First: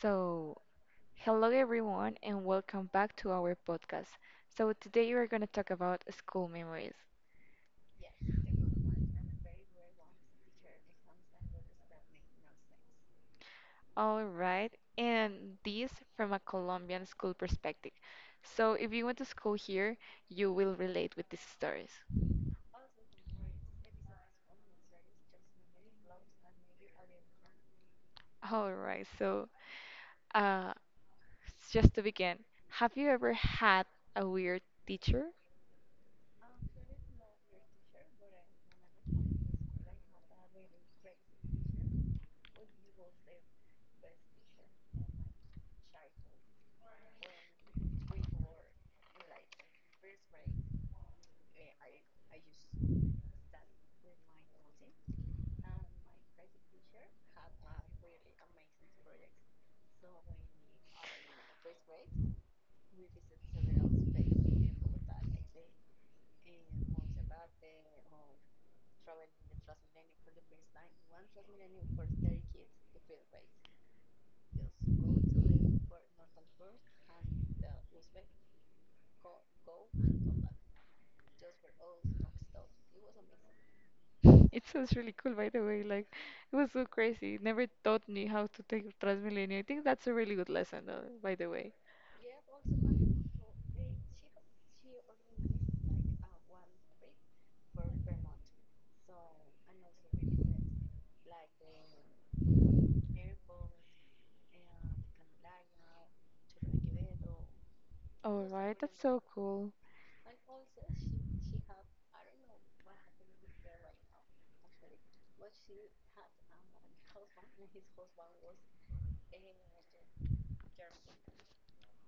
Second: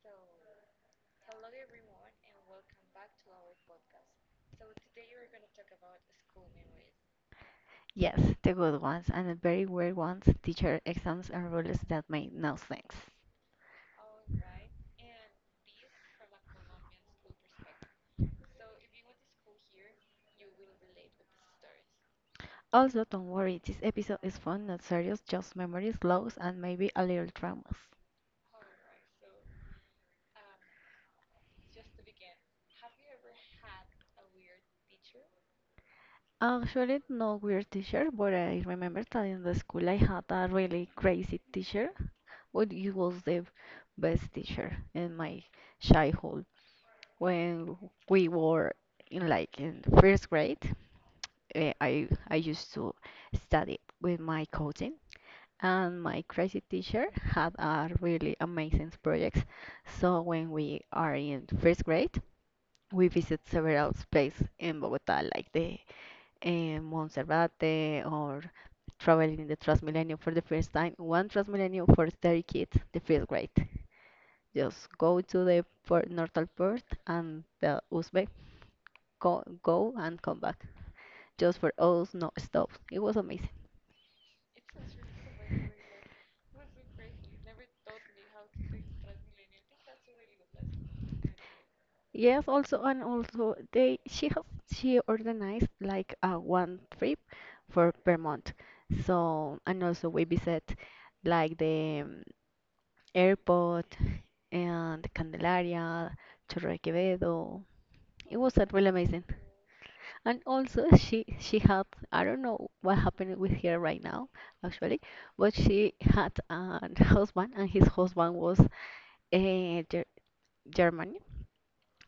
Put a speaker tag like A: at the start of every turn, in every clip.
A: So, hello everyone, and welcome back to our podcast. So, today we're going to talk about school memories.
B: Yes, the good ones and the very weird ones, teacher exams and rules that make no sense.
A: All right, and this from a Colombian school perspective. So, if you went to school here, you will relate with these stories.
B: Also, don't worry, this episode is fun, not serious, just memories, lows, and maybe a little traumas.
A: All right, so uh, just to begin, have you ever had a weird teacher?
B: Actually, no weird teacher, but I remember that in the school I had a really crazy teacher, but he was the best teacher in my childhood. When we were in like in first grade, I used to study with my cousin and my crazy teacher had a really amazing projects. So when we are in first grade, we visit several places in Bogota, like the Monserrate or traveling the Transmilenio for the first time. One Transmilenio for 30 kids, the first grade. Just go to the port, Nortal port and the Uzbek, go and come back. Just for us, no stop. It was amazing.
A: It sounds really cool, by the way. Like, it was so crazy. It never taught me how to take Transmilenio. I think that's a really good lesson, though, by the way.
B: Yes, also and also they she has she organized like a one trip for per month. So and also we visit like the airport and Candelaria, Torre Quevedo. It
A: All
B: was
A: right,
B: really
A: that's so
B: amazing.
A: cool.
B: And also she had I don't know what happened with her right now actually, but she had a husband and his husband was uh, Ger German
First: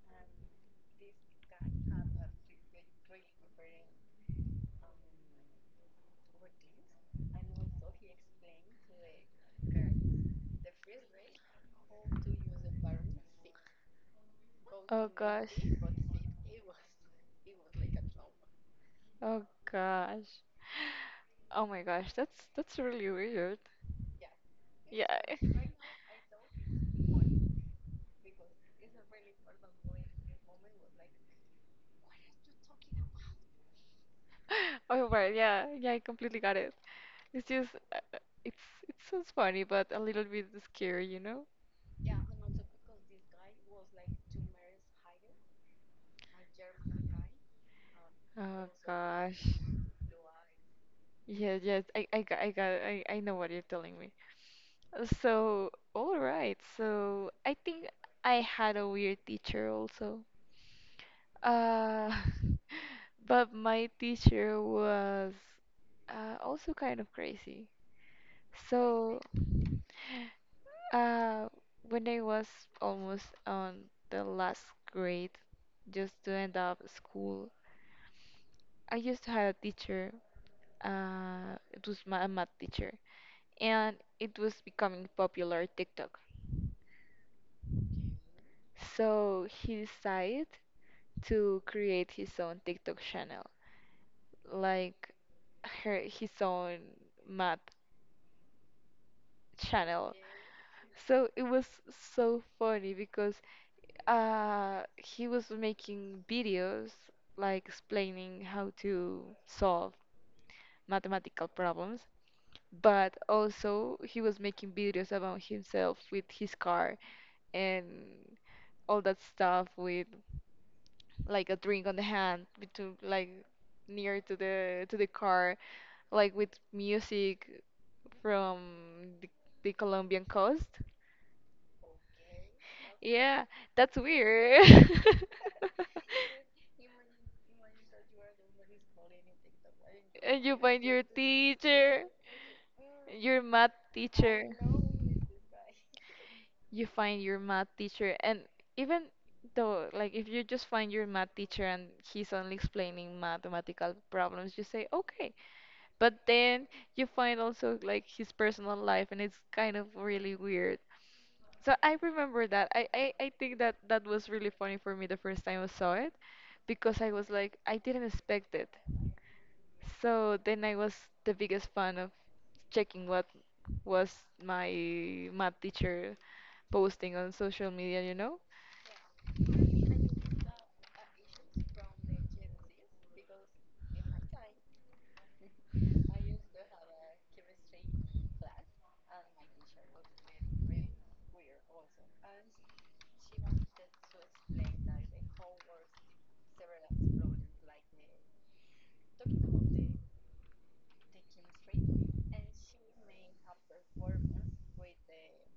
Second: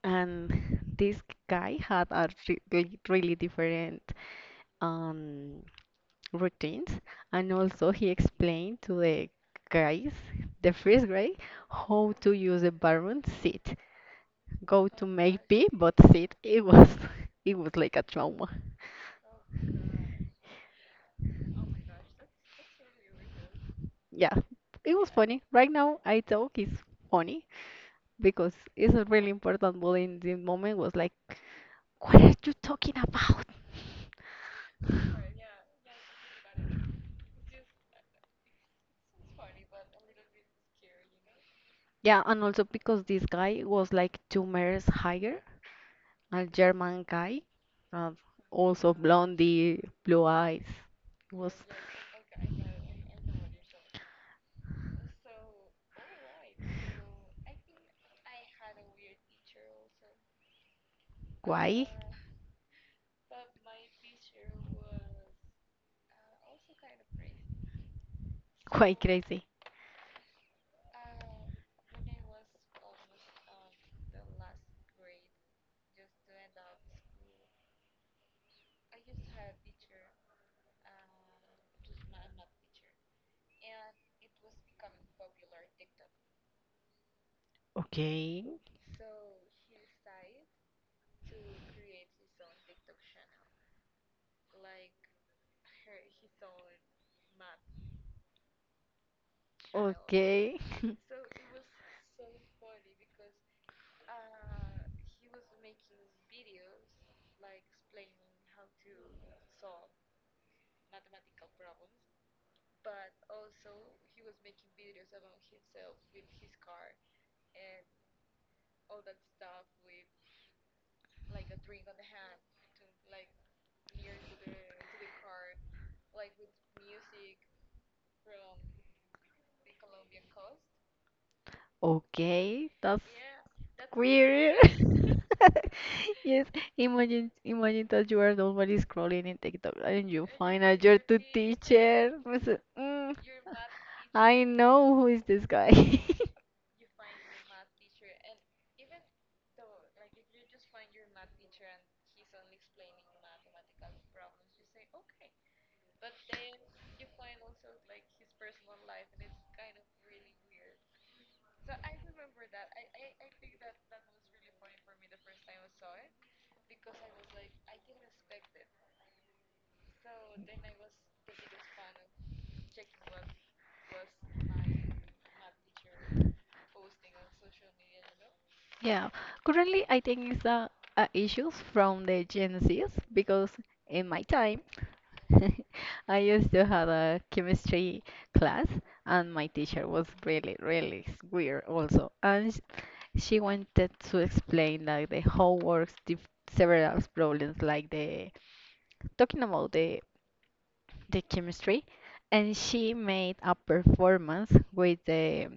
B: and this guy had a really really different um, routines and also he explained to the guys the first grade how to use the bathroom seat go to
A: Oh
B: make
A: gosh.
B: pee but sit it was it was like a trauma.
A: Oh gosh. Oh my gosh, that's really weird.
B: Yeah, it was
A: Yeah.
B: funny right now I talk is funny because it's a really important but in the moment was like what are you talking about?
A: Oh right, yeah, yeah, I completely got it. It's just, it's it sounds funny, but a little bit scary, you know?
B: Yeah and also because this guy was like 2 meters higher, a German guy, uh,
A: Oh
B: also
A: gosh.
B: blondie, blue eyes. It was
A: Yeah, yeah, I got, I got, I know what you're telling me. So, all right. So, I think I had a weird teacher also.
B: quite,
A: Uh, But my teacher was also kind of crazy.
B: quite
A: So,
B: crazy.
A: uh, when I was almost on the last grade, just to end up school, I used to have a teacher. It was my a math teacher, and it was becoming popular TikTok.
B: Okay,
A: So he decided to create his own TikTok channel, like her his own math channel.
B: okay,
A: So it was so funny because he was making videos like explaining how to solve mathematical problems, but also he was making videos about himself with his car and all that stuff with like a drink on the hand between like near to the car like with music from the, the Colombian coast.
B: okay, that's
A: Yeah, that's
B: queer.
A: weird.
B: Yes, imagine that you are normally scrolling in TikTok and you
A: And you
B: find
A: find
B: out your
A: your
B: two
A: teacher,
B: teacher. Was it,
A: your math
B: I
A: teacher.
B: know who is this guy.
A: You find your math teacher, and even though, like, if you just find your math teacher and he's only explaining mathematical problems, you say, okay. But then you find also, like, his personal life, and it's kind of really weird. So I remember that. I think that that was really funny for me the first time I saw it because I was like, I didn't expect it. So then I was the biggest fan of checking what was my math teacher posting on social media, you know?
B: Yeah, currently I think it's issues from the Gen Zs because in my time I used to have a chemistry class and my teacher was really really weird also and she wanted to explain like the whole works several problems like the talking about the chemistry and she made a performance with the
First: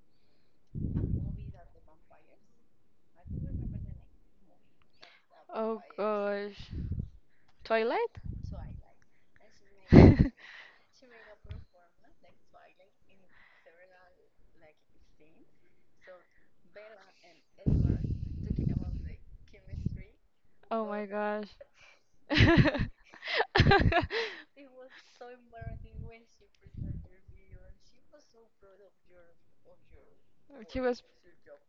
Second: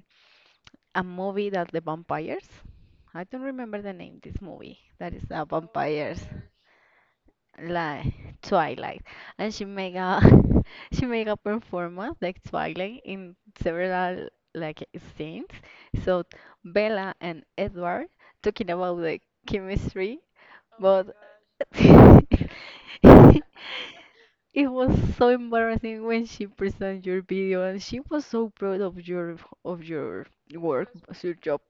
B: a movie that the vampires. I don't remember the name. This movie that is the
A: Oh
B: vampires,
A: gosh.
B: like
A: Twilight?
B: Twilight, and she make a she make a performance like Twilight in several like scenes. So Bella and Edward talking about the chemistry,
A: Oh my
B: but
A: gosh.
B: it was so embarrassing when she presented your video, and she was so proud of your
A: She
B: work,
A: was
B: of your job,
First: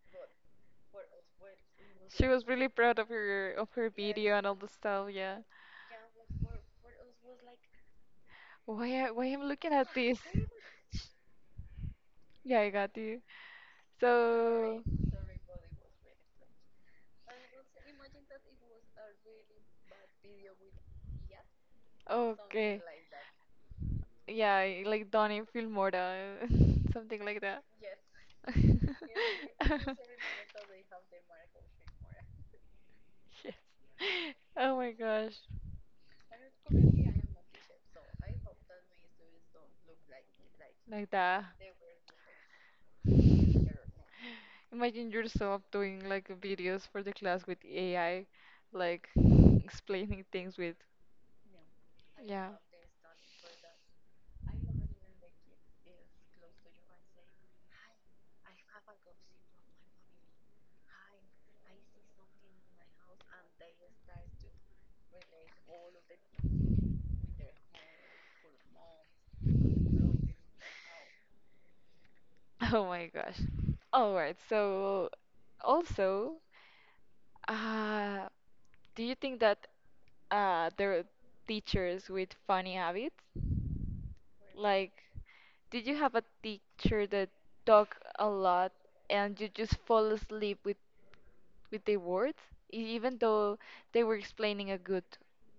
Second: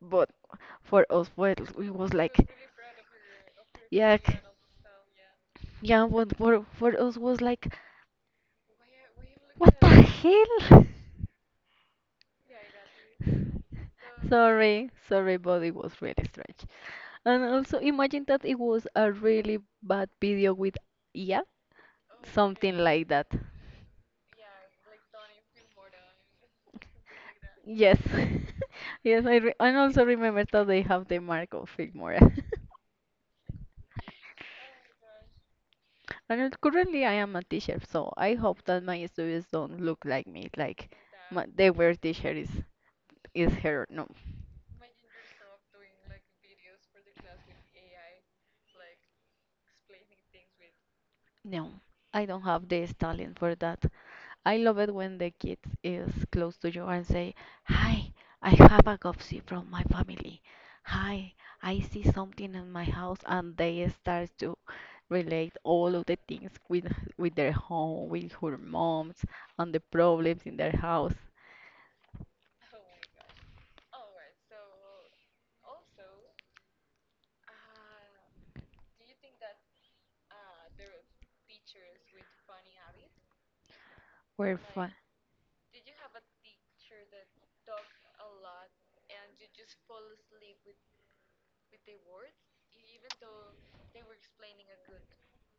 B: for us. Well, it was
A: she
B: like,
A: was really proud of her
B: yeah,
A: video and all the stuff, yeah.
B: yeah, but for us was like,
A: Why, why I'm looking
B: what the
A: at this?
B: hell?
A: Yeah, I got you. So,
B: Sorry, but it was really strange. And also imagine that it was a really bad video with yeah, something
A: okay.
B: like that.
A: Yeah, I- like Donnie Filmora, something like that.
B: Yes, yes, I and
A: Yes.
B: also remember that they have the mark of Filmora.
A: Oh my gosh,
B: And currently, I am a teacher, so I hope that my students don't look like me, like
A: like that.
B: my, they were teacher is her. No,
A: Imagine yourself doing like videos for the class with AI, like explaining things with.
B: no, I don't
A: Yeah.
B: have the talent for that. I love it when the kids is close to you and say, "Hi, I have a gossip from my family. Hi, I see something in my house," and they start to relate all of the things with their home, with her moms, and the problems in their house.
A: Oh my gosh. All right. So also, uh, do you think that there are teachers with funny habits?
B: Were fun.
A: Like, did you have a teacher that talk a lot and you just fall asleep with the words, even though they were explaining a good,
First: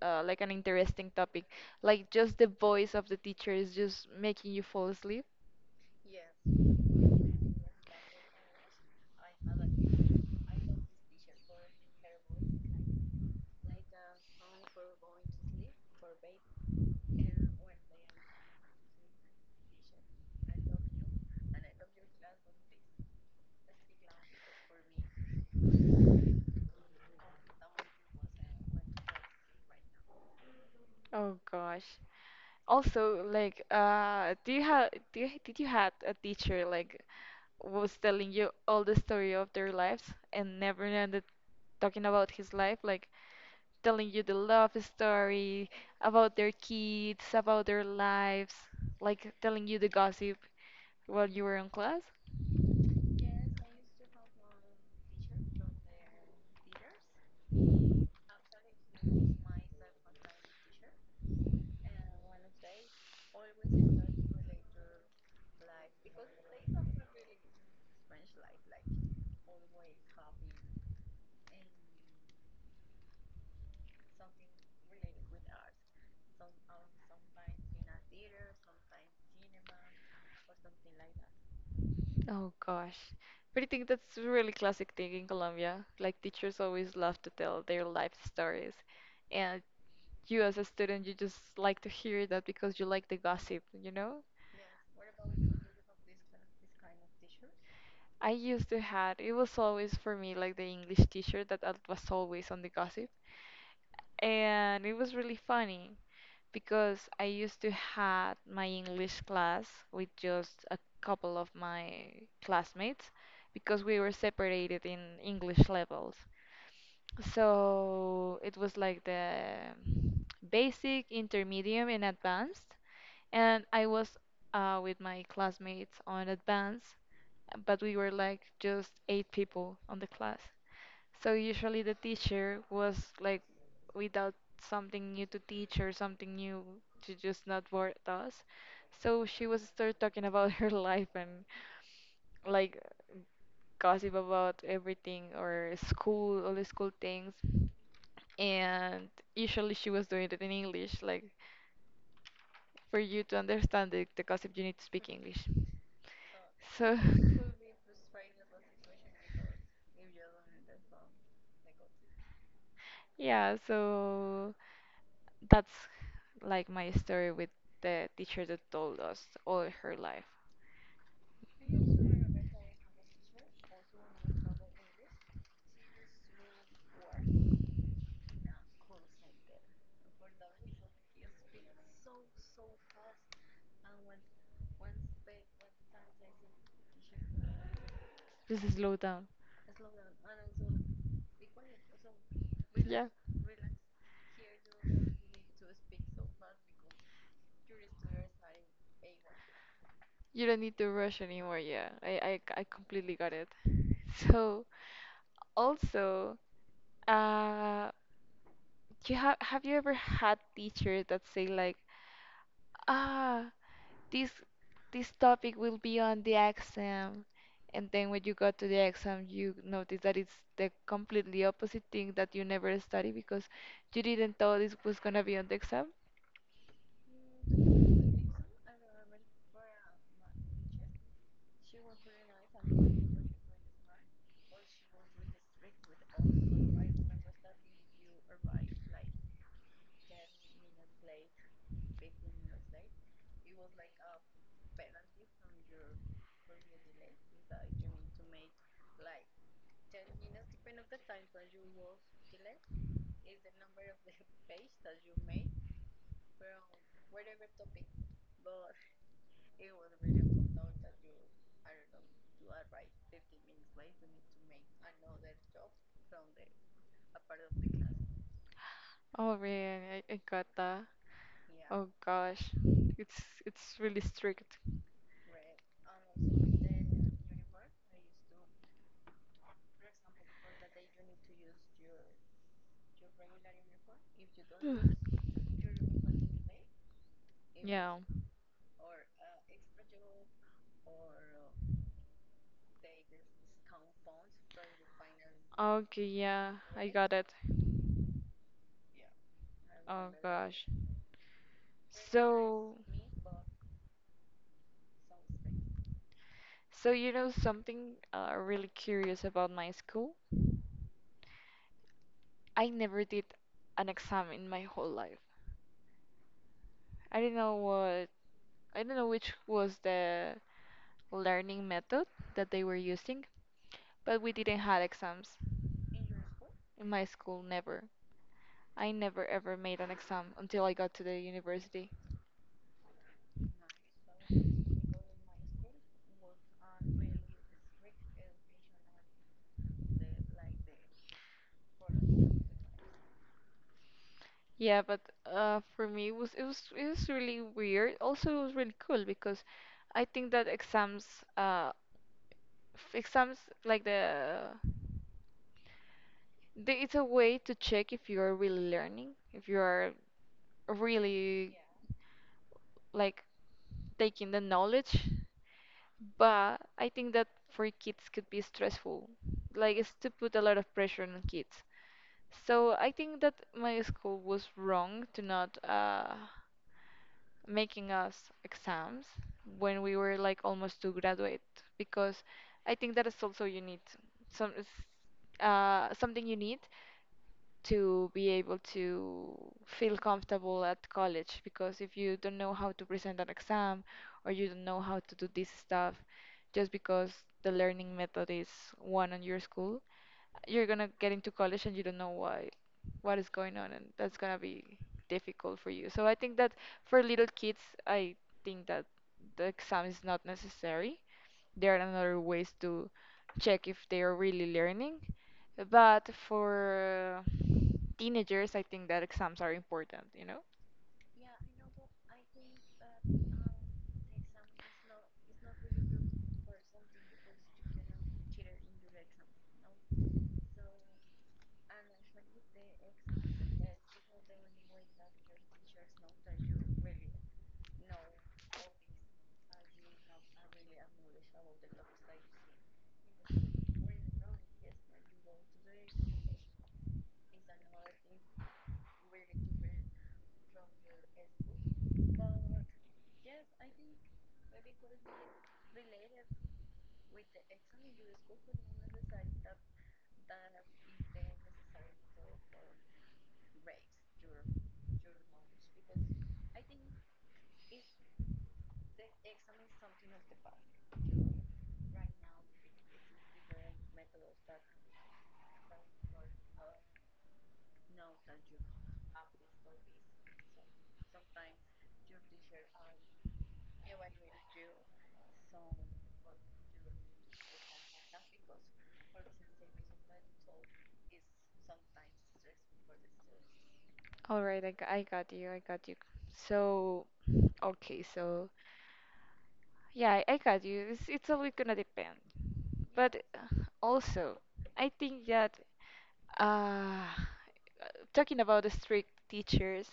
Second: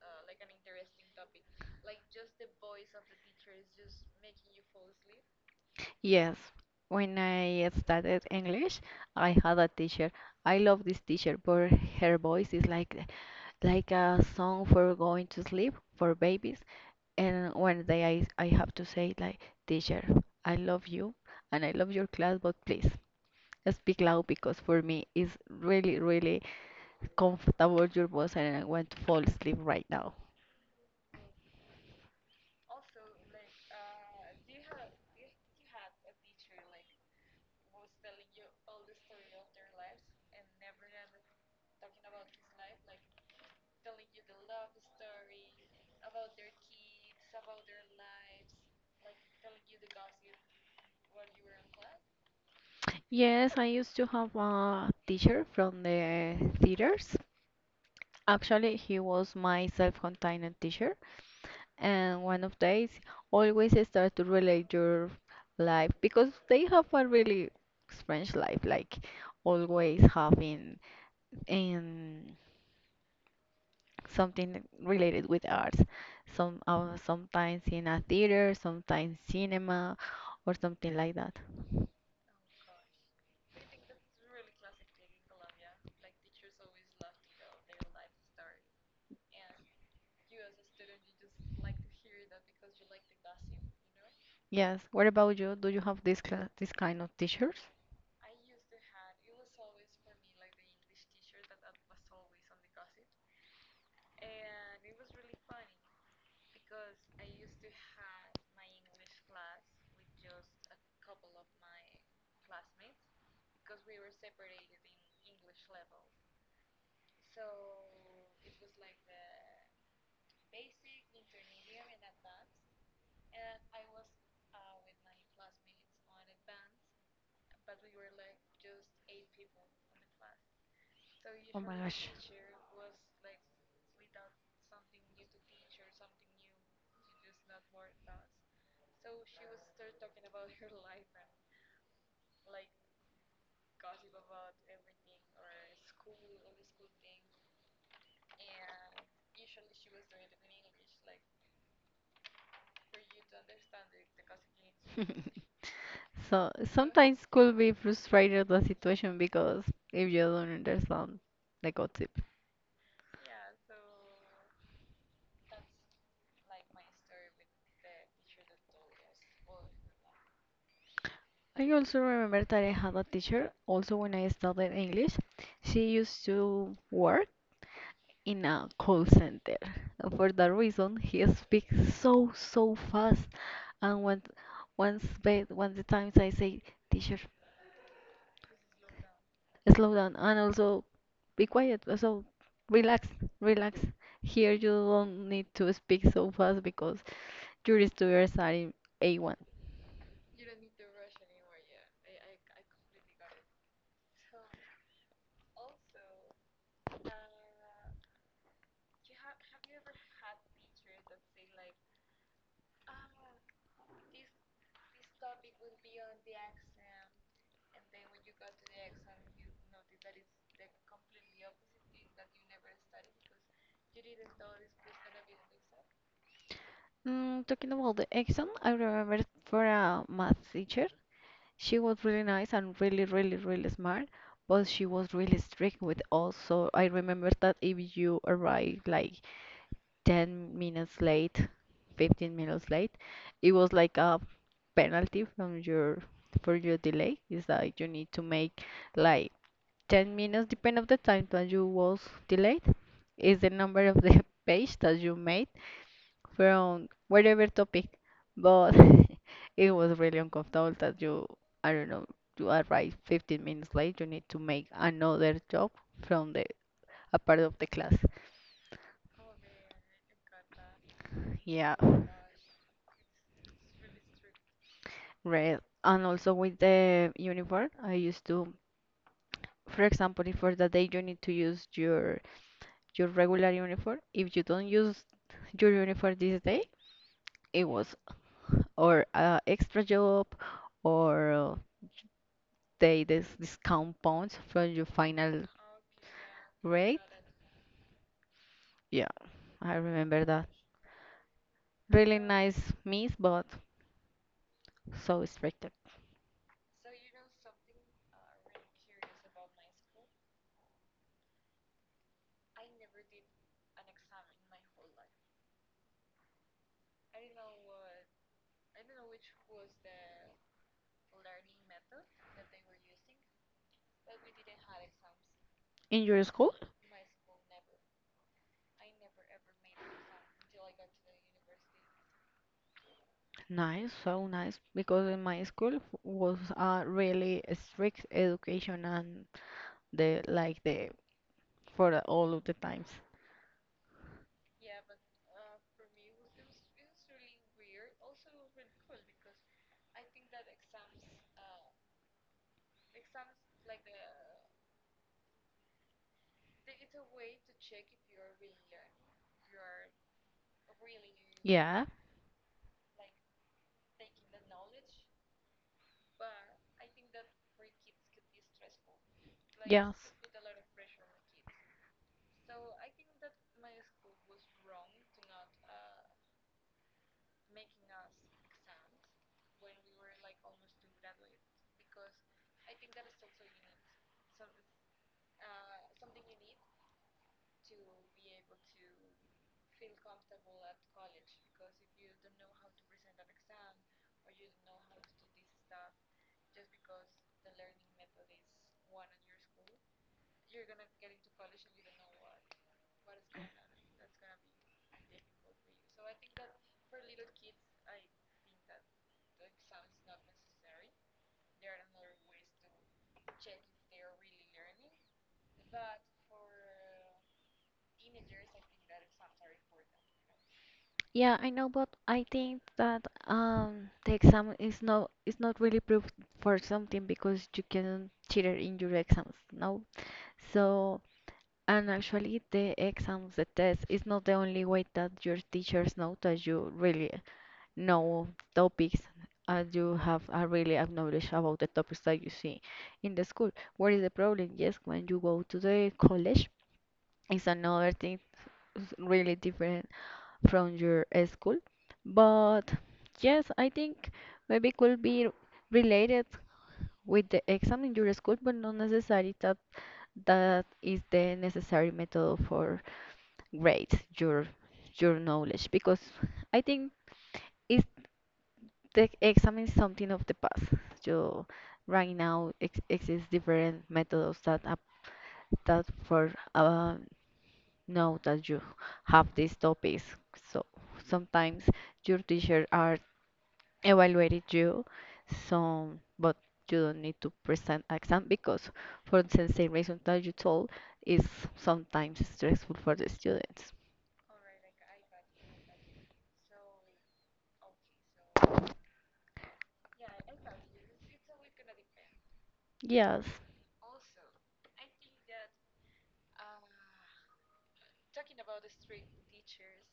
A: like an interesting topic? Like just the voice of the teacher is just making you fall asleep?
B: Yes, when I studied English, I had a teacher. I love this teacher, but her voice is like a song for going to sleep for babies. And one day I have to say like, teacher, I love you and I love your class, but please speak loud because for me it's really really comfortable your voice and I want to fall asleep right now.
A: Oh gosh. Also, like, do you have did you had a teacher like was telling you all the story of their lives and never ended talking about his life, like telling you the love story about their kids, about their lives, like telling you the gossip while you were in class?
B: Yes, I used to have a teacher from the theaters. Actually, he was my self-contained teacher, and one of days always start to relate your life because they have a really strange life, like always having in something related with arts. Some sometimes in a theater, sometimes cinema, or something like that.
A: Oh gosh. But I think that's a really classic thing in Colombia. Like teachers always love to tell their life stories. And you as a student you just like to hear that because you like the gossip, you know.
B: Yes. What about you? Do you have this cla this kind of teachers?
A: I used to had. It was always for me like the English teacher that I was always on the gossip, and it was really funny because I used to had my English class with just a couple of my classmates because we were separated in English levels, so it was like the basic, intermediate and advanced. And I was with my classmates on advance, but we were like just 8 people on the class. So
B: Oh my
A: usually the
B: gosh.
A: teacher was like without something new to teach or something new to just not bore us. So she was start talking about her life and like gossip about everything or school, all the school things. And usually she was doing it in English, like for you to understand the gossip you need to speak English.
B: So
A: So,
B: sometimes could be frustrated the situation because if you don't understand the gossip.
A: yeah, so that's like my story with the teacher that told us all her life.
B: I also remember that I had a teacher also when I studied English. She used to work in a call center. And for that reason he speaks so so fast and when once once the times I say teacher
A: Just slow down.
B: slow down and also be quiet so
A: Yeah,
B: relax relax here you don't need to speak so fast because Juris Studio Study A1.
A: you don't need to rush anymore. Yeah, I completely got it. So, also, uh, you have you ever had teachers that say like, ah, this this topic will be on the exam and then when you go to the exam you notice that it's the completely opposite thing that you never study because you didn't thought this was gonna be on the exam.
B: Mm, talking about the exam, I remember for a math teacher, she was really nice and really, really, really smart, but she was really strict with us. So I remember that if you arrived like 10 minutes late, 15 minutes late, it was like a penalty from your for your delay. It's like you need to make like 10 minutes, depend of the time that you was delayed, is the number of the page that you made from whatever topic, but it was really uncomfortable that you, I don't know, you arrive 15 minutes late, you need to make another job from the a part of the class.
A: Oh man, I got that.
B: Yeah,
A: Oh gosh, it's really strict.
B: red. And also with the uniform, I used to, for example, if for the day you need to use your regular uniform, if you don't use your uniform this day, it
A: Yeah.
B: was or a extra job or. Take this discount points from your final
A: Okay, yeah, I
B: grade.
A: got it.
B: Yeah, I
A: Oh
B: remember that.
A: gosh.
B: Really nice
A: So,
B: miss, but so strict.
A: so you know something really curious about my school? I never did an exam in my whole life. I don't know what I don't know which was the learning method that they were using, but we didn't have exams
B: In your school?
A: in my school never. I never ever made an exam until I got to the university.
B: Nice, so nice. Because in my school was a really strict education and the like the for all of the times.
A: Yeah, but for me it was it was really weird. Also, it was really cool because I think that exams uh exams like the it's a way to check if you're really learning, if you are really
B: Yeah.
A: like taking the knowledge, but I think that for kids could be stressful, like it's to
B: Yes.
A: put a lot of pressure on kids. So I think that my school was wrong to not making us exams when we were like almost to graduate because I think that is also you need some something you need to be able to feel comfortable at college because if you don't know how to present an exam or you don't know how to do this stuff just because the learning method is one on your school, you're gonna get into college and you don't know why what is going on, and that's gonna be difficult for you. So I think that for little kids I think that the exam is not necessary. There are another ways to check if they are really learning, but for teenagers, I think that exams are important, you know?
B: Yeah, I know, but I think that the exam is not really proof for something because you can cheat in your exams, no? So and actually, the exams, the test is not the only way that your teachers know that you really know topics and you have a really a knowledge about the topics that you see in the school. What is the problem? Yes, when you go to the college, it's another thing really different from your school. But yes, I think maybe could be related with the exam in your school, but not necessarily that that is the necessary method for great your knowledge because I think it's the exam is something of the past. So right now ex exists different methods that for know that you have these topics. So sometimes your teacher are evaluated you, some but you don't need to present exam because for the same reason that you told is sometimes stressful for the students.
A: All right, I got you, I got you. So, okay, so yeah, I got you. It's always gonna depend. But
B: Yes.
A: also, I think that uh, talking about the strict teachers,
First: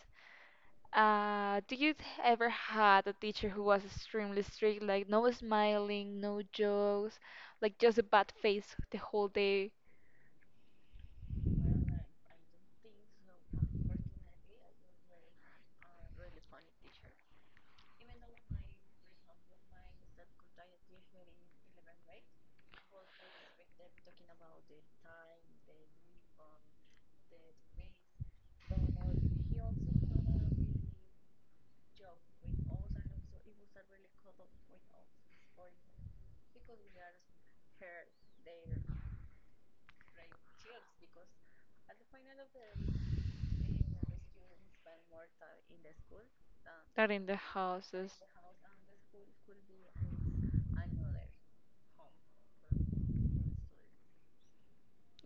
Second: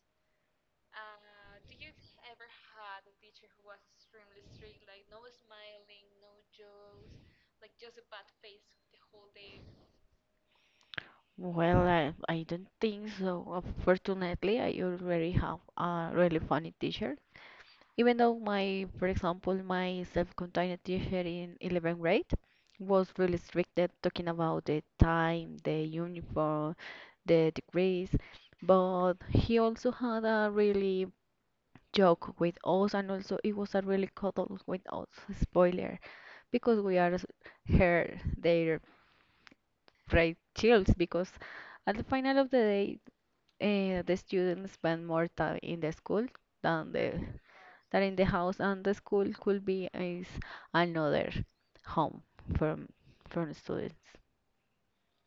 A: do you ever had a teacher who was extremely strict, like no smiling, no jokes, like just a bad face the whole day?
B: Well, I don't think so. Unfortunately, I already have a really funny teacher. Even though my, for example, my self-contained teacher in 11th grade was really strict at talking about the time, the uniform, the degrees, but he also had a really joke with us and also it was a really cuddle with us, spoiler, because we are her, their pride chills because at the final of the day the students spend more time in the school than the
A: Not in the
B: than
A: houses?
B: in the house, and the school could be is another home from from students.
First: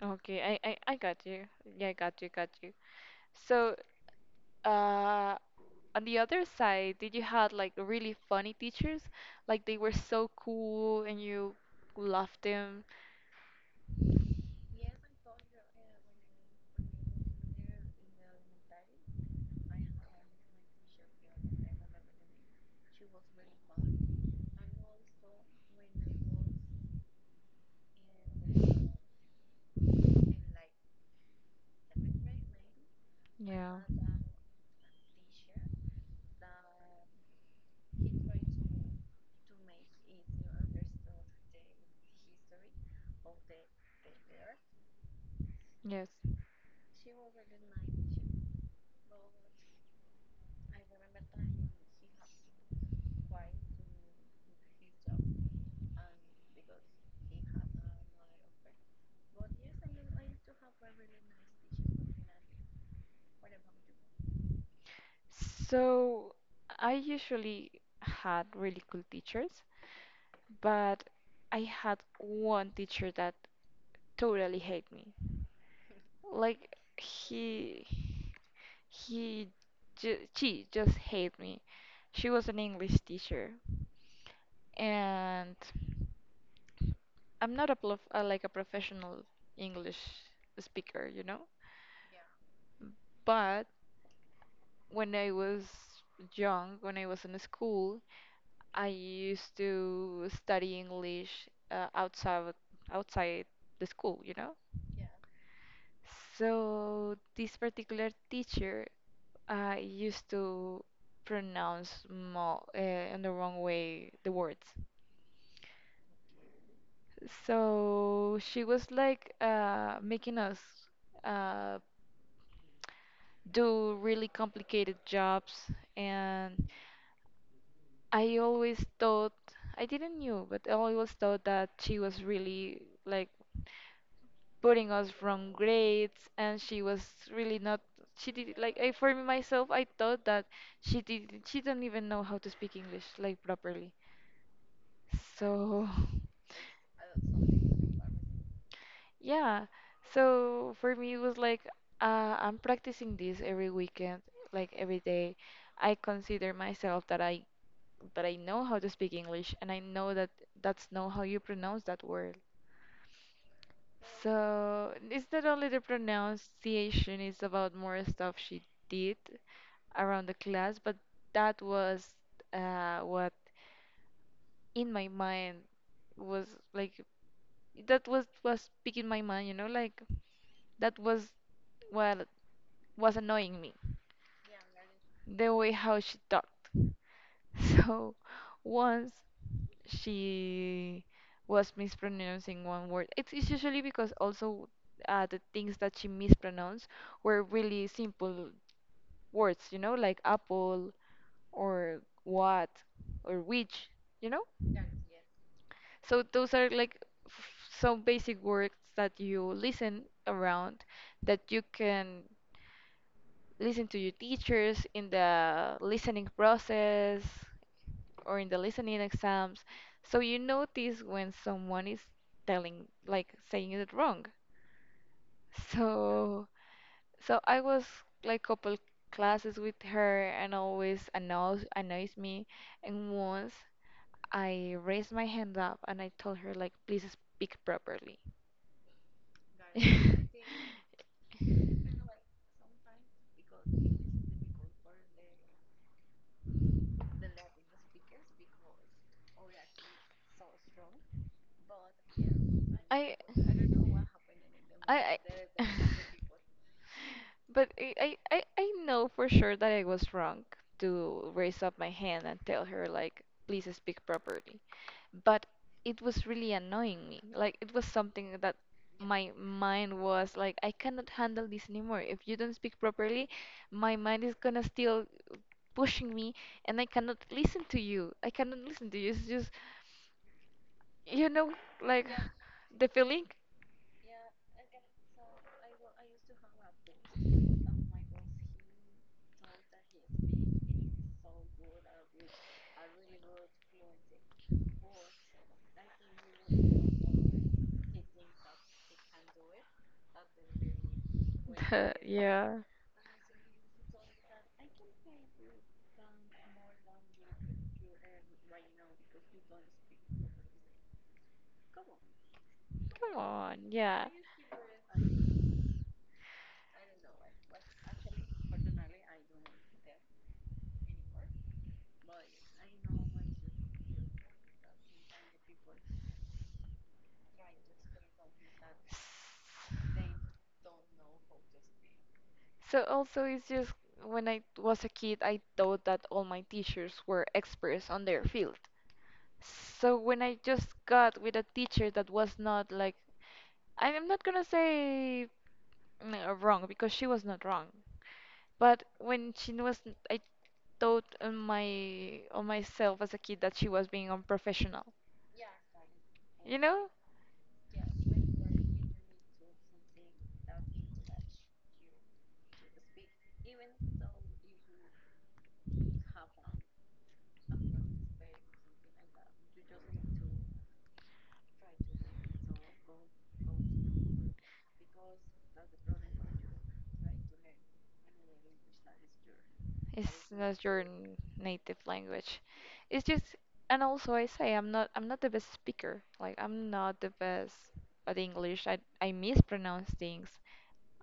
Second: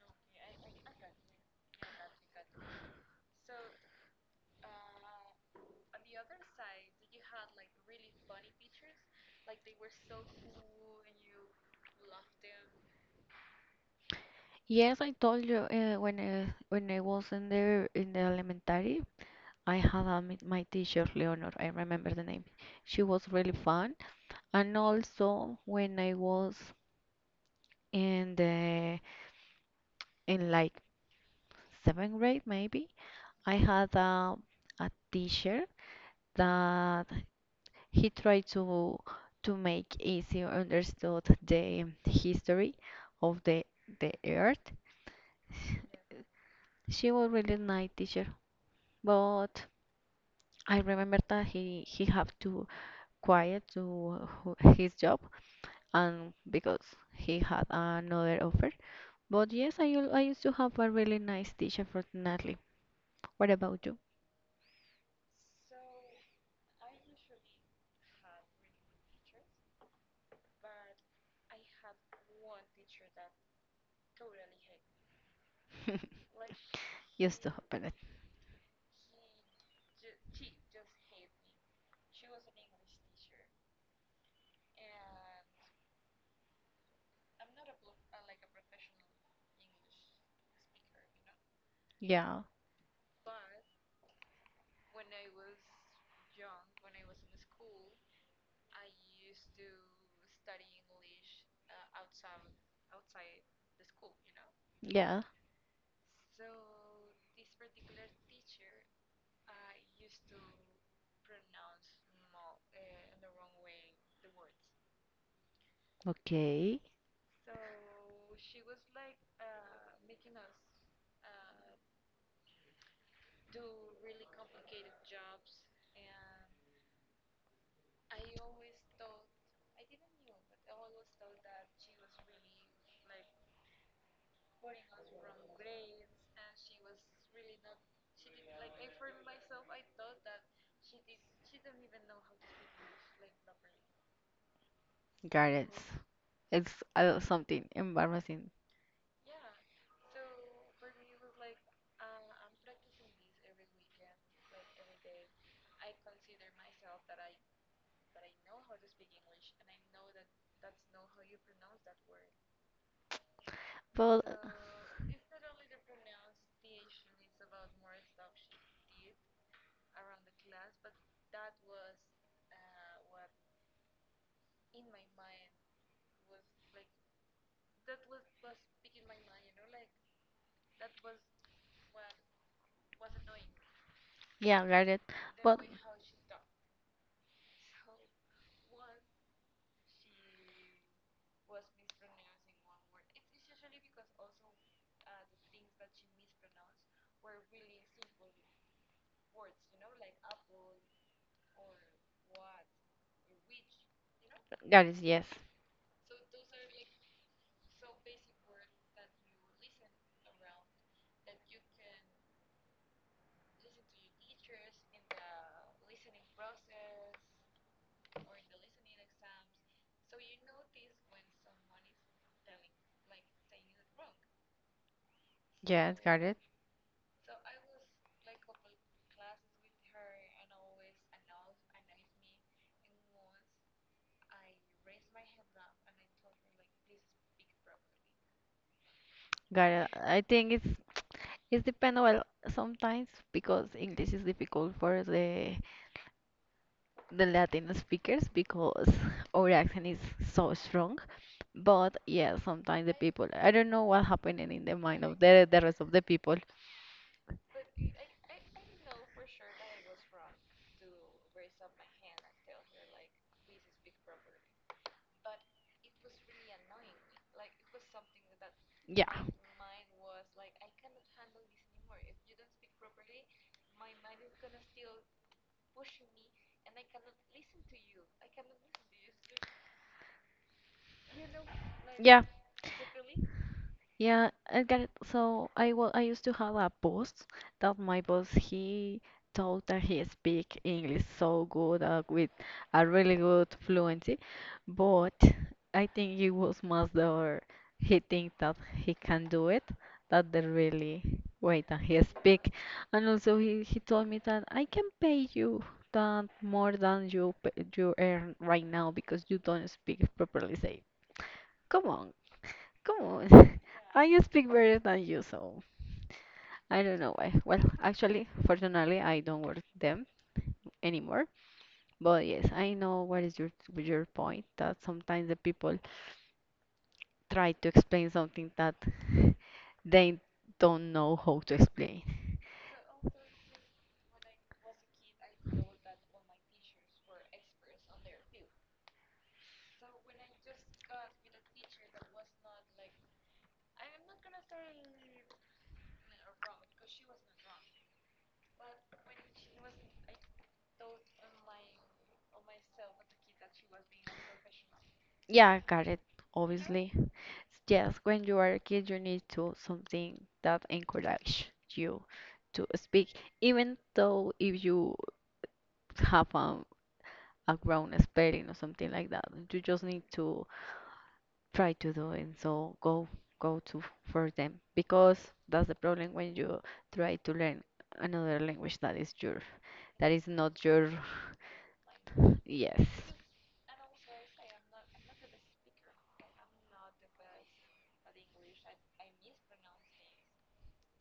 A: Okay, I got you. Yeah, I got you, got you. So, uh, on the other side, did you had like really funny teachers? Like they were so cool and you loved them?
B: Yes, I told you when I was in the elementary, I had a, my teacher Leonor. I remember the name. She was really fun, and also when I was in the in like seventh grade maybe, I
A: Yeah.
B: had a teacher that he tried to make easy understood the history of the earth.
A: Yes.
B: She was really nice teacher, but I remember that he have to quiet to his job and because he had another offer. But yes, I I used to have a really nice teacher for Natalie. What about you?
A: So, I usually had really cool teachers, but I had one teacher that totally hate me. Like
B: Used to happen it.
A: he ju She just hated me. She was an English teacher, and I'm not a prof like a professional English speaker, you know.
B: Yeah,
A: But when I was young, when I was in school, I used to study English outside outside the school, you know.
B: yeah.
A: So this particular teacher used to pronounce mo in the wrong way the words.
B: Okay.
A: So she was like making us uh, do really complicated jobs, and I always thought I didn't knew, but I always thought that she was really like putting us from grades, and she was really not. She did like I for myself. I thought that she did. She don't even know how to speak English like properly.
B: Got it.
A: So.
B: It's something embarrassing
A: Yeah, so for me it was like I'm practicing this every weekend, like every day. I consider myself that I know how to speak English and I know that that's not how you pronounce that word.
B: but
A: So it's not only the pronunciation, it's about more stuff she did around the class, but that was what in my mind was like that was picking my mind, you know, like that was what was annoying me
B: yeah, got it.
A: the
B: But
A: way how she talked. So once she was mispronouncing one word. It's usually because also the things that she mispronounced were really simple words, you know, like apple or what or which, you know?
B: got it. Yes,
A: So those are like f- some basic words that you listen around that you can listen to your teachers in the listening process or in the listening exams. So you notice when someone is telling, like saying it wrong.
B: yes, got it.
A: So, so I was like couple classes with her and always annoys me. And once I raised my hand up and I told her, like, please speak properly.
B: Got it. I think it's dependable sometimes because English is difficult for the Latin speakers because our accent is so strong. But yeah, sometimes the
A: I,
B: people I don't know what happening in the mind
A: I,
B: of the
A: I
B: rest of the people.
A: But I know for sure that I was wrong to raise up my hand and tell her, like, please speak properly. But it was really annoying me. Like, it was something that
B: Yeah,
A: my mind was like, I cannot handle this anymore. If you don't speak properly, my mind is gonna still pushing me and I cannot listen to you. I cannot listen to you. It's just, you know, like,
B: Yeah,
A: yeah, the feeling.
B: Yeah, I got it. So I used to have a boss that my boss he thought that he speak English so good, with a really good fluency, but I think it was more the he think that he can do it that the really way that he speak.
A: Yeah.
B: And also he told me that I can pay you that more than you earn right now because you don't speak properly. Say, come on, come
A: Come on,
B: on.
A: yeah.
B: I speak better than you, so I don't know why. Well, actually, fortunately, I don't work them anymore. But yes, I know what is your point, that sometimes the people try to explain something that they don't know how to explain.
A: So also it's just when I was a kid, I thought that all my teachers were experts on their field. So when I just got with a teacher that was not, like, I'm not gonna say wrong because she was not wrong, but when she was, I thought on myself as a kid that she was being unprofessional,
B: Yeah, I got it.
A: you know?
B: Obviously, yes, when you are a kid, you need to something that encourage you to speak, even though if you have a ground spelling or something like that. You just need to try to do it. So go to for them, because that's the problem when you try to learn another language, that is your, that is
A: It's not
B: not
A: your
B: your,
A: native language.
B: yes.
A: It's just, and also I say I'm not the best speaker. Like, I'm not the best at English. I mispronounce things.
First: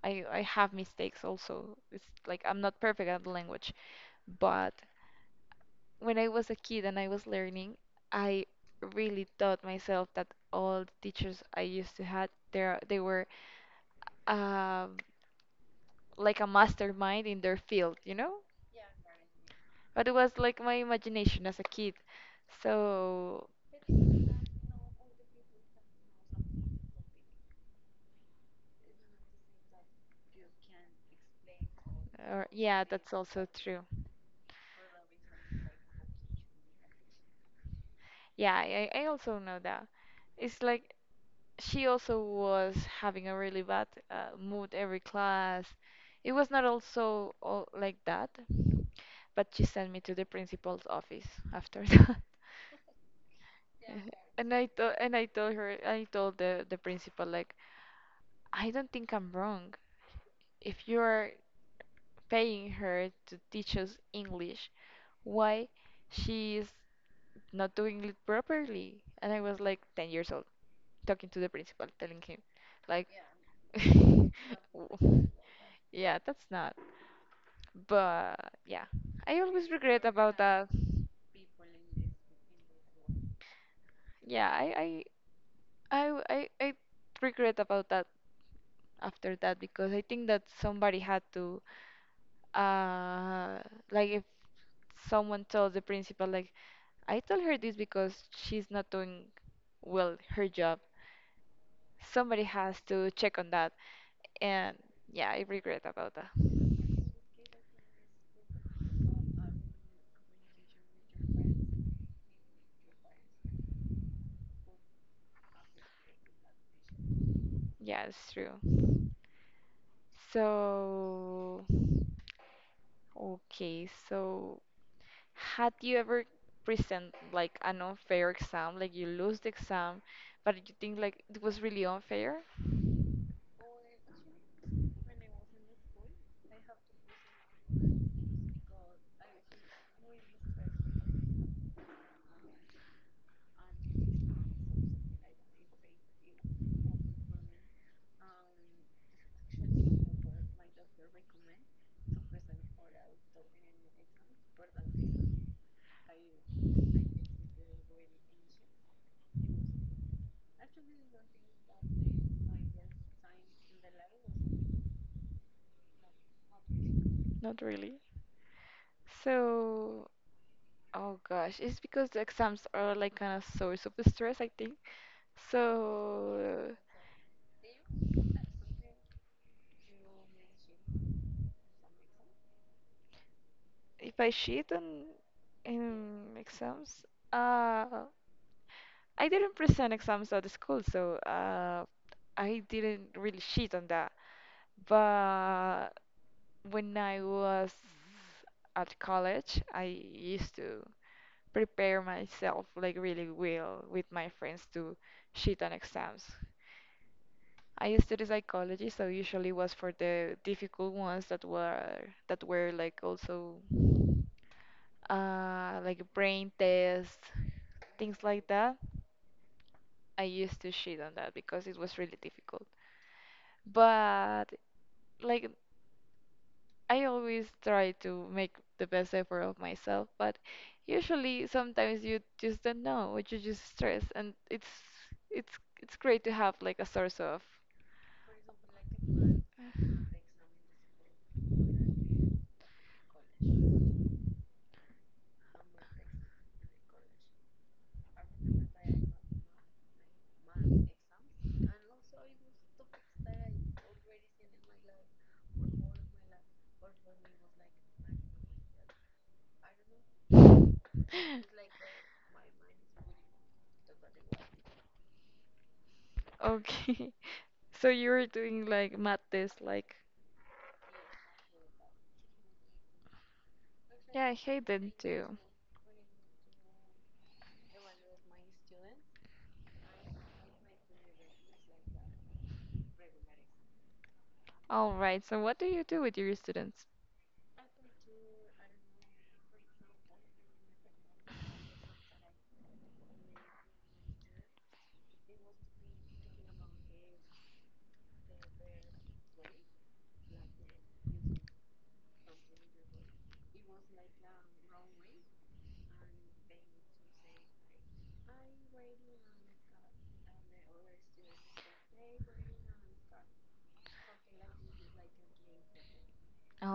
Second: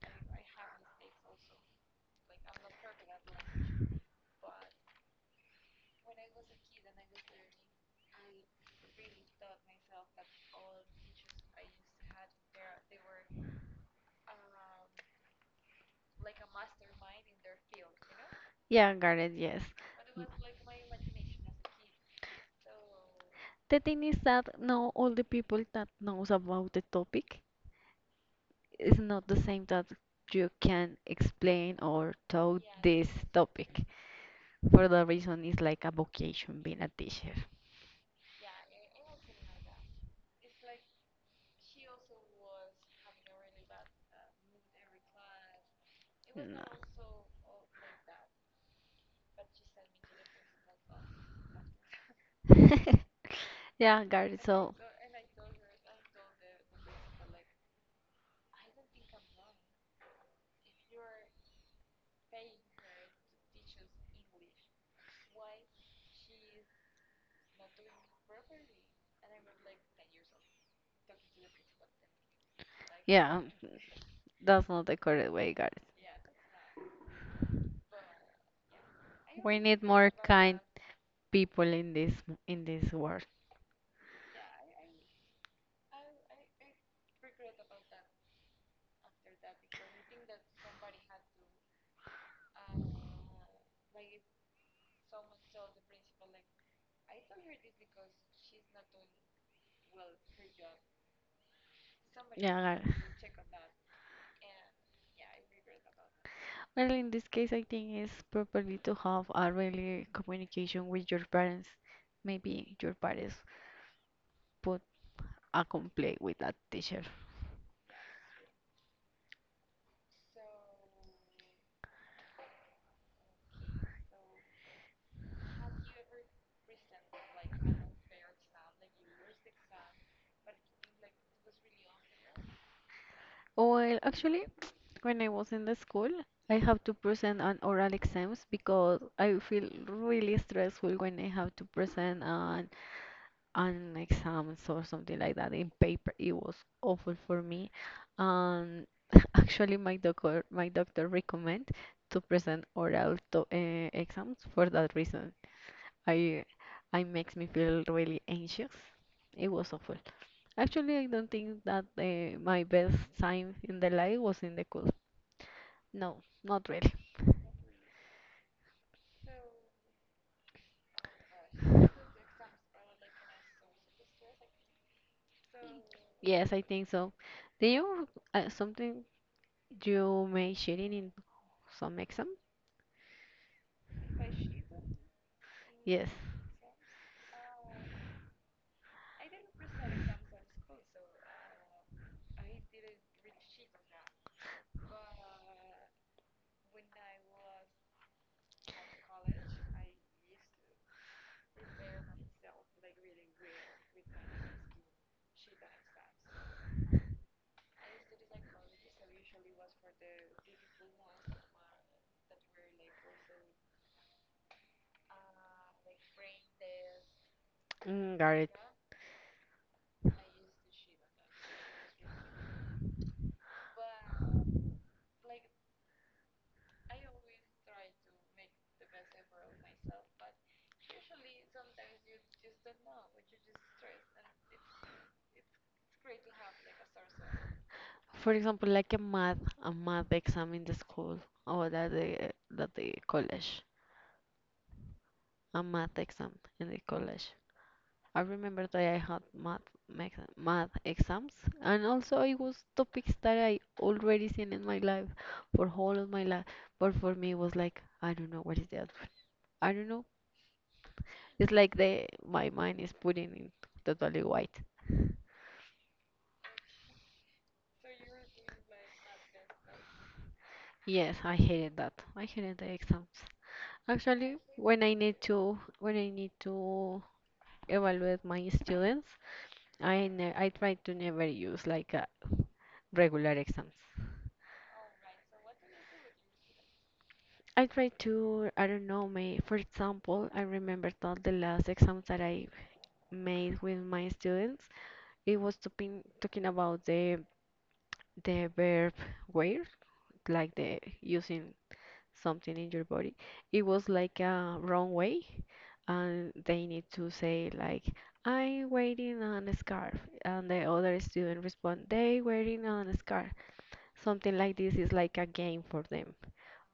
A: I have mistakes also. It's like I'm not perfect at the language. But when I was a kid and I was learning, I really taught myself that all the teachers I used to had there they were um like a mastermind in their field, you know?
B: Yeah, Garrett, yes.
A: But it was like my imagination as a kid. So,
B: The thing is that no all the people that knows about the topic is not the same that you can explain or
A: or,
B: talk
A: yeah,
B: this
A: that's also true.
B: topic. For the reason it's like a vocation being a teacher.
A: Yeah, I also know that. It's like she also was having a really bad mood every class. It was not
B: No.
A: also all like that, but she sent me to the principal's office after that.
B: Yeah, Garth, so
A: And I told her I told the principal, like, I don't think I'm wrong. If you're paying her to teach us English, why she's not doing it properly. And I was like 10 years old, talking to the principal, telling him, like,
B: yeah,
A: w-
B: that's not the correct way, Garth.
A: yeah, that's not. But yeah, I
B: We
A: always
B: need
A: regret
B: more
A: about
B: kind
A: that.
B: people in this world.
A: Yeah, I regret about that after that because I think that somebody had to, uh, like, if someone tells the principal, like, I told her this because she's not doing well her job. Somebody has
B: Yeah, Garth.
A: to check on that. And yeah, I regret about that.
B: Well, in this case, I think it's properly to have a really communication with your parents. Maybe your parents put a complaint with that teacher.
A: Yeah, it's true. So, okay, so had you ever present like an unfair exam, like you lose the exam, but you think like it was really unfair?
B: Well, actually, when I was in the school, I have to present on oral exams because I feel really stressful when I have to present on exams or something like that in paper. It was awful for me. Um, Actually, my doctor recommend to present oral to, exams for that reason. I I makes me feel really anxious. It was awful. Actually, I don't think that, my best time in the life was in the school. No, not really.
A: Not really. So, oh gosh, it's because the exams are like kind of source of stress, I think.
B: Yes, I
A: So,
B: think so. Do you, something you may sharing in some exam?
A: if I cheat on
B: Yes.
A: in exams, uh, I didn't present exams at the school, so I didn't really cheat on that. But when I was at college, I used to prepare myself like really well with my friends to cheat on exams. I studied psychology, so usually was for the difficult ones that were like also like brain tests, things
B: Mm, got
A: like
B: it.
A: that. I used to shit on that because it was really difficult. But, like, I always try to make the best effort of myself, but usually sometimes you just don't know, or you just stress, and it's it's great to have like a source of.
B: For example, like a math, a math exam in the school, or at the college, a math exam in the college. I remember that I had math exams, and also it was topics that I already seen in my life for whole of my life. But for me, it was like, I don't know what is that. I don't know. It's like the my mind is putting in totally white.
A: Okay, so you were doing like math tests, like,
B: Yes, I hated that. I hated the exams.
A: yeah, I
B: Actually,
A: hate
B: when
A: them
B: I need
A: too.
B: to when I need to evaluate my students, I try to never use like, regular exams.
A: All right, so what do you do with your students?
B: I try to, I don't know, may for example, I remember that the last exams that I made with my students, it was talking about the verb where, like the using something in your body. It was like a wrong way, and they need to say like, "I'm waiting on a scarf," and the other student respond, "They waiting on a scarf." Something like this is like a game for them,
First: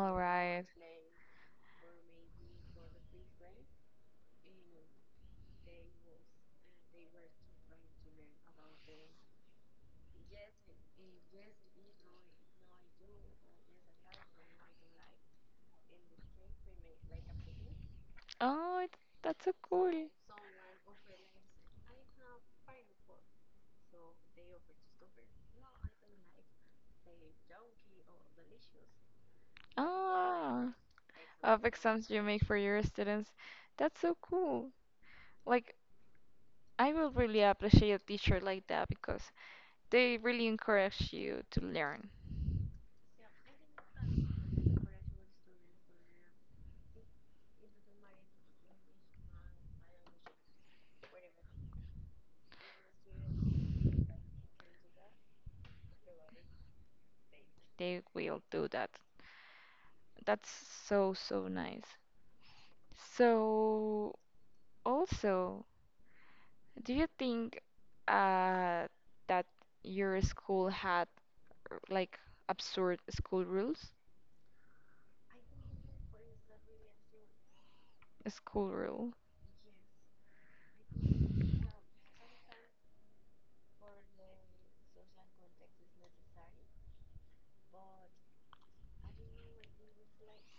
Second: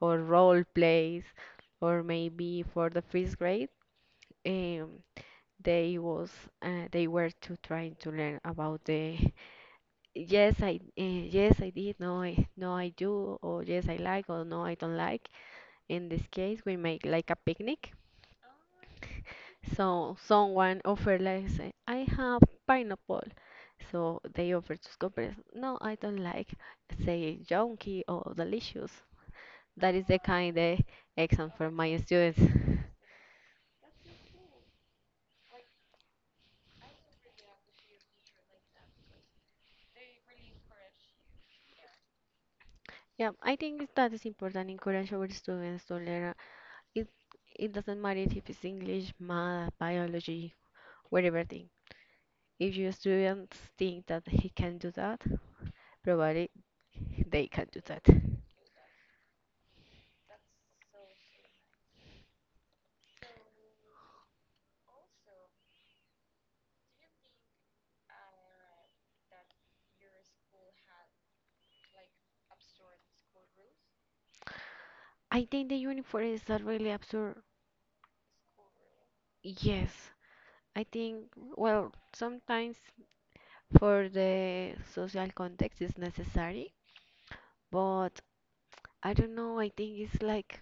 B: or role
A: right.
B: plays, or maybe for the first grade, um, they was they were to trying to learn about the yes I, yes I did, no I, no I do, or yes I like, or no I don't like. In this case, we make like a picnic.
A: Oh, that's so cool.
B: So someone offered, like, say, I have pineapple. So they offer to companies, no, I don't like, say, junky or delicious. That is the kind
A: Ah,
B: of exam
A: of
B: for my
A: exams you
B: students.
A: make for your students. That's so cool. Like, I will really appreciate a teacher like that because they really encourage you to learn.
B: Yeah, I think that is important. Encourage our students to learn. It it doesn't matter if it's English, math, biology, whatever thing. If your students think that he can do that, probably they can do
A: They
B: that.
A: will do that. That's so, so nice. So, also, do you think uh, that your school had like absurd school rules?
B: I think the uniform is a really absurd.
A: A school rule.
B: Yes, I think, well, sometimes for the social context is necessary, but I don't know, I think it's like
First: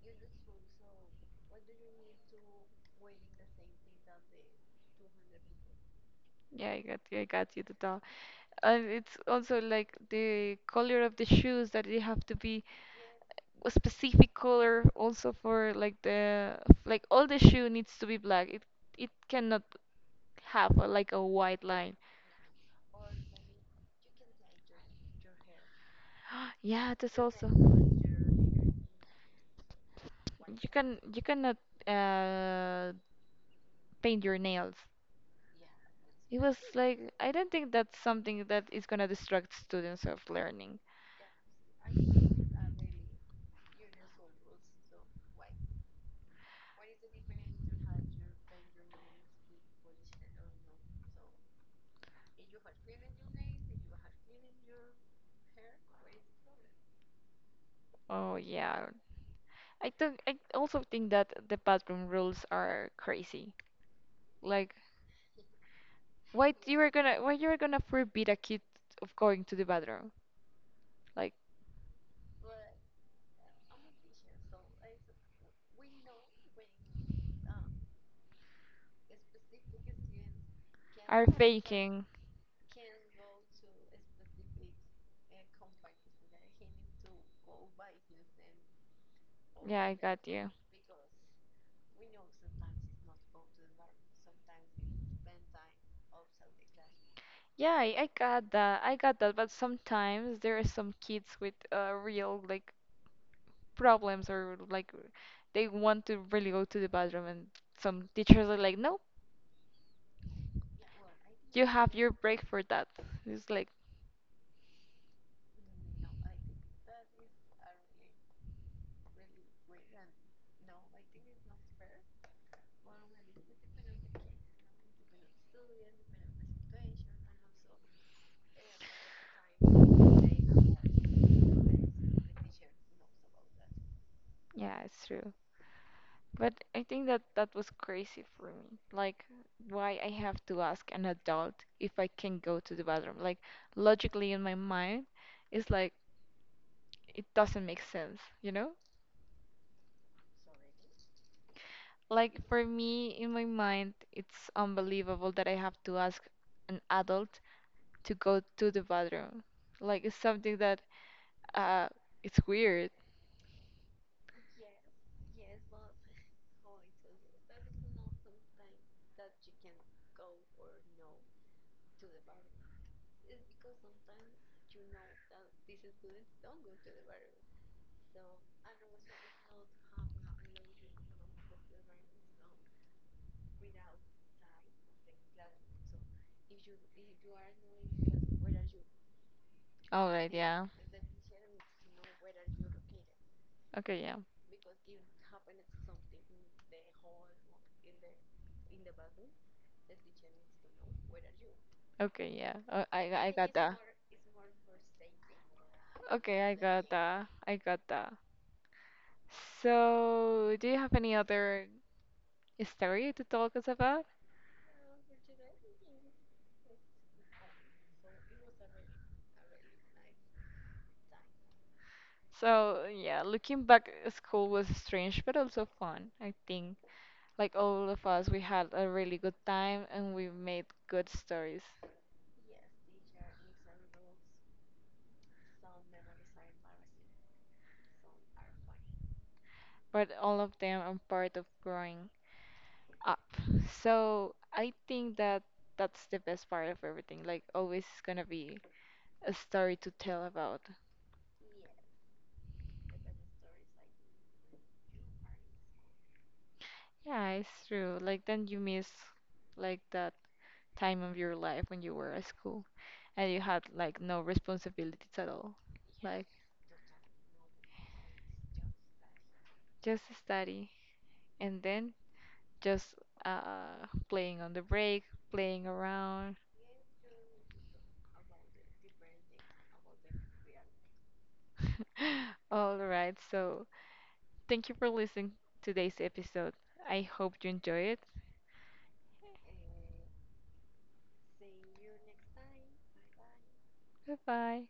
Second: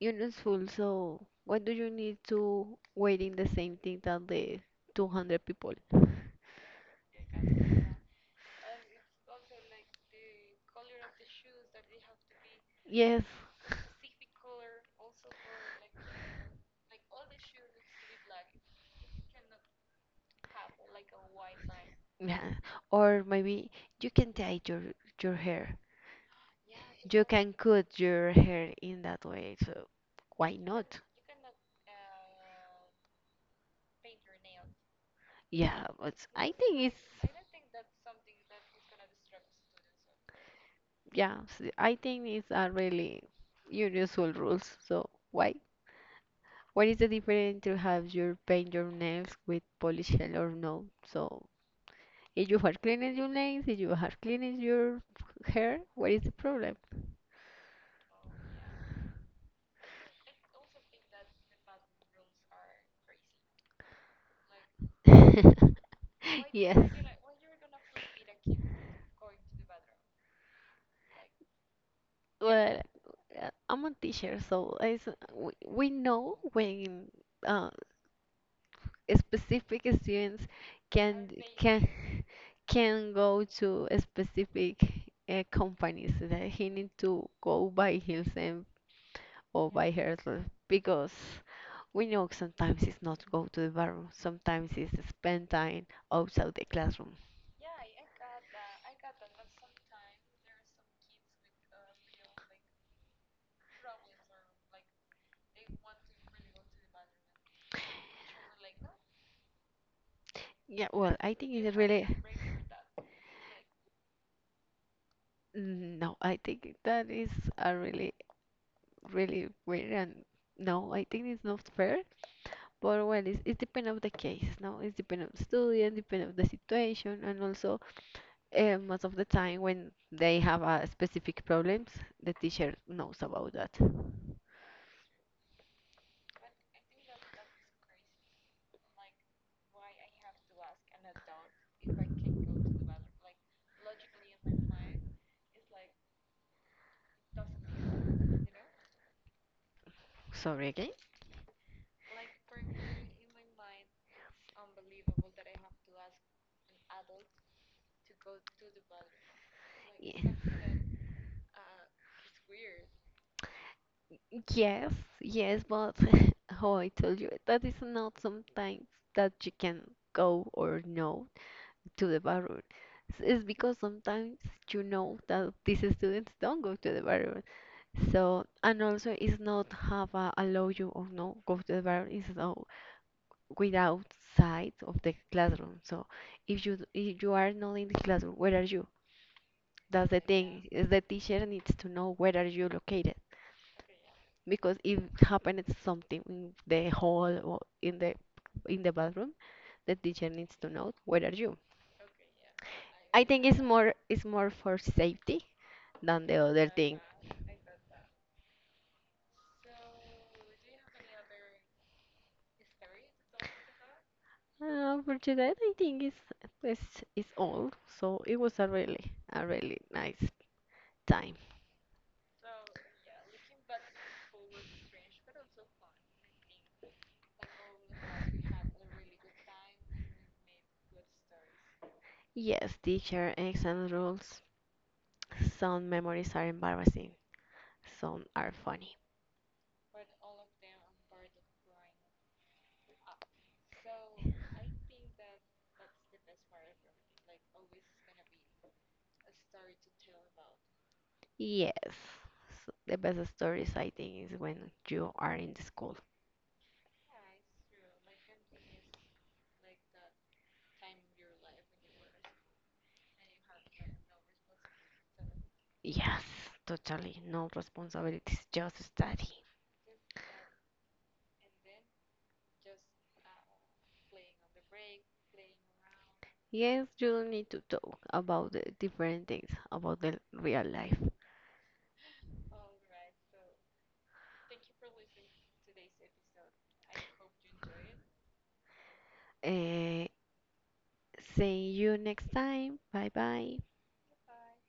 B: useful. So, what do you need to wait in the same thing that the 200 people?
A: Yeah, I got you. I got you to tell. And it's also like the color of the shoes that they have to be
B: Yes,
A: a specific color, also, for like the like all the shoe needs to be black. It cannot have a, like, a white line.
B: yeah. Or maybe you can dye your hair.
A: Yeah, that's
B: You
A: also.
B: can cut your hair in that way. So, why
A: You can
B: not?
A: you cannot uh paint your nails.
B: Yeah, but
A: It
B: I
A: was
B: think
A: like I
B: it's.
A: don't think that's something that is gonna distract students of learning.
B: Yeah, I think it's a really universal rules. So why? What is the difference to have your paint your nails with polish gel or no? So if you are cleaning your nails, if you are cleaning your hair, what is the problem?
A: Oh yeah, I don't. I also think that the bathroom rules are crazy. Like, why d-
B: Yes.
A: you are gonna, why you are gonna forbid a kid of going to the bathroom? Like,
B: Well, I'm a teacher, so we know when, uh, specific students
A: are
B: can can
A: faking?
B: can go to a specific, companies that he need to go by himself or
A: Yeah,
B: by
A: I got
B: herself,
A: you.
B: because we know sometimes it's not go to the bathroom, sometimes it's spend time outside the classroom.
A: Yeah, I got that. I got that. But sometimes there are some kids with real, like, problems or like they want to really go to the bathroom, and some teachers are like, no,
B: Yeah, well, I think
A: you
B: it's
A: have
B: really,
A: your break for that. It's like,
B: no, I think that is a really really weird and no, I think it's not fair. But well, it depends of the case, no? It depends of the student, depends of the situation, and also, most of the time, when they have, specific problems, the teacher knows about that.
A: yeah, it's true. But I think that that was crazy for me. Like, why I have to ask an adult if I can go to the bathroom? Like, logically in my mind, it's like it doesn't make sense, you know?
B: Sorry again.
A: Like, for me, in my mind, it's unbelievable that I have to ask an adult to go to the bathroom. Like it's
B: Yeah.
A: something that uh it's weird.
B: Yes, yes, but how I told you, that is not sometimes that you can go or no to the bathroom. It's because sometimes you know that these students don't go to the bathroom. So, and also it's not have a allow you or no go to the bathroom. It's no, without side of the classroom. So if you are not in the classroom, where are you?
A: All
B: That's the
A: right, yeah.
B: thing. Is, the teacher needs to know where are you located
A: Okay, yeah.
B: because if happens something in the hall or in the bathroom, the teacher needs to know where are you.
A: Okay, yeah.
B: I
A: I
B: think
A: got
B: it's
A: that.
B: more it's more for safety than the
A: Okay, I
B: other
A: got
B: thing.
A: that. I got that. So, do you have any other story to talk us about?
B: For today, I think it's, it's all. So it was a really nice time.
A: So, yeah, looking back at school was strange but also fun, I think. Like all of us, we had a really good time and we made good stories,
B: Yes, teacher, exam rules. Some memories are embarrassing, some are funny.
A: but all of them are part of growing up. So, I think that that's the best part of everything. Like, always is gonna be a story to tell about.
B: Yes, the best stories I think is when you are in the school.
A: Yeah, it's true. Like, then you miss like that time of your life when you were at school and you had like no responsibilities at all,
B: Yes,
A: like
B: totally. No responsibilities, just study.
A: just study and then just playing on the break, playing around.
B: Yes, you don't need to talk about the different things, about the real life.
A: All right, so thank you for listening to today's episode. I hope you enjoy it.
B: Eh, See you next time. Bye bye.
A: Goodbye.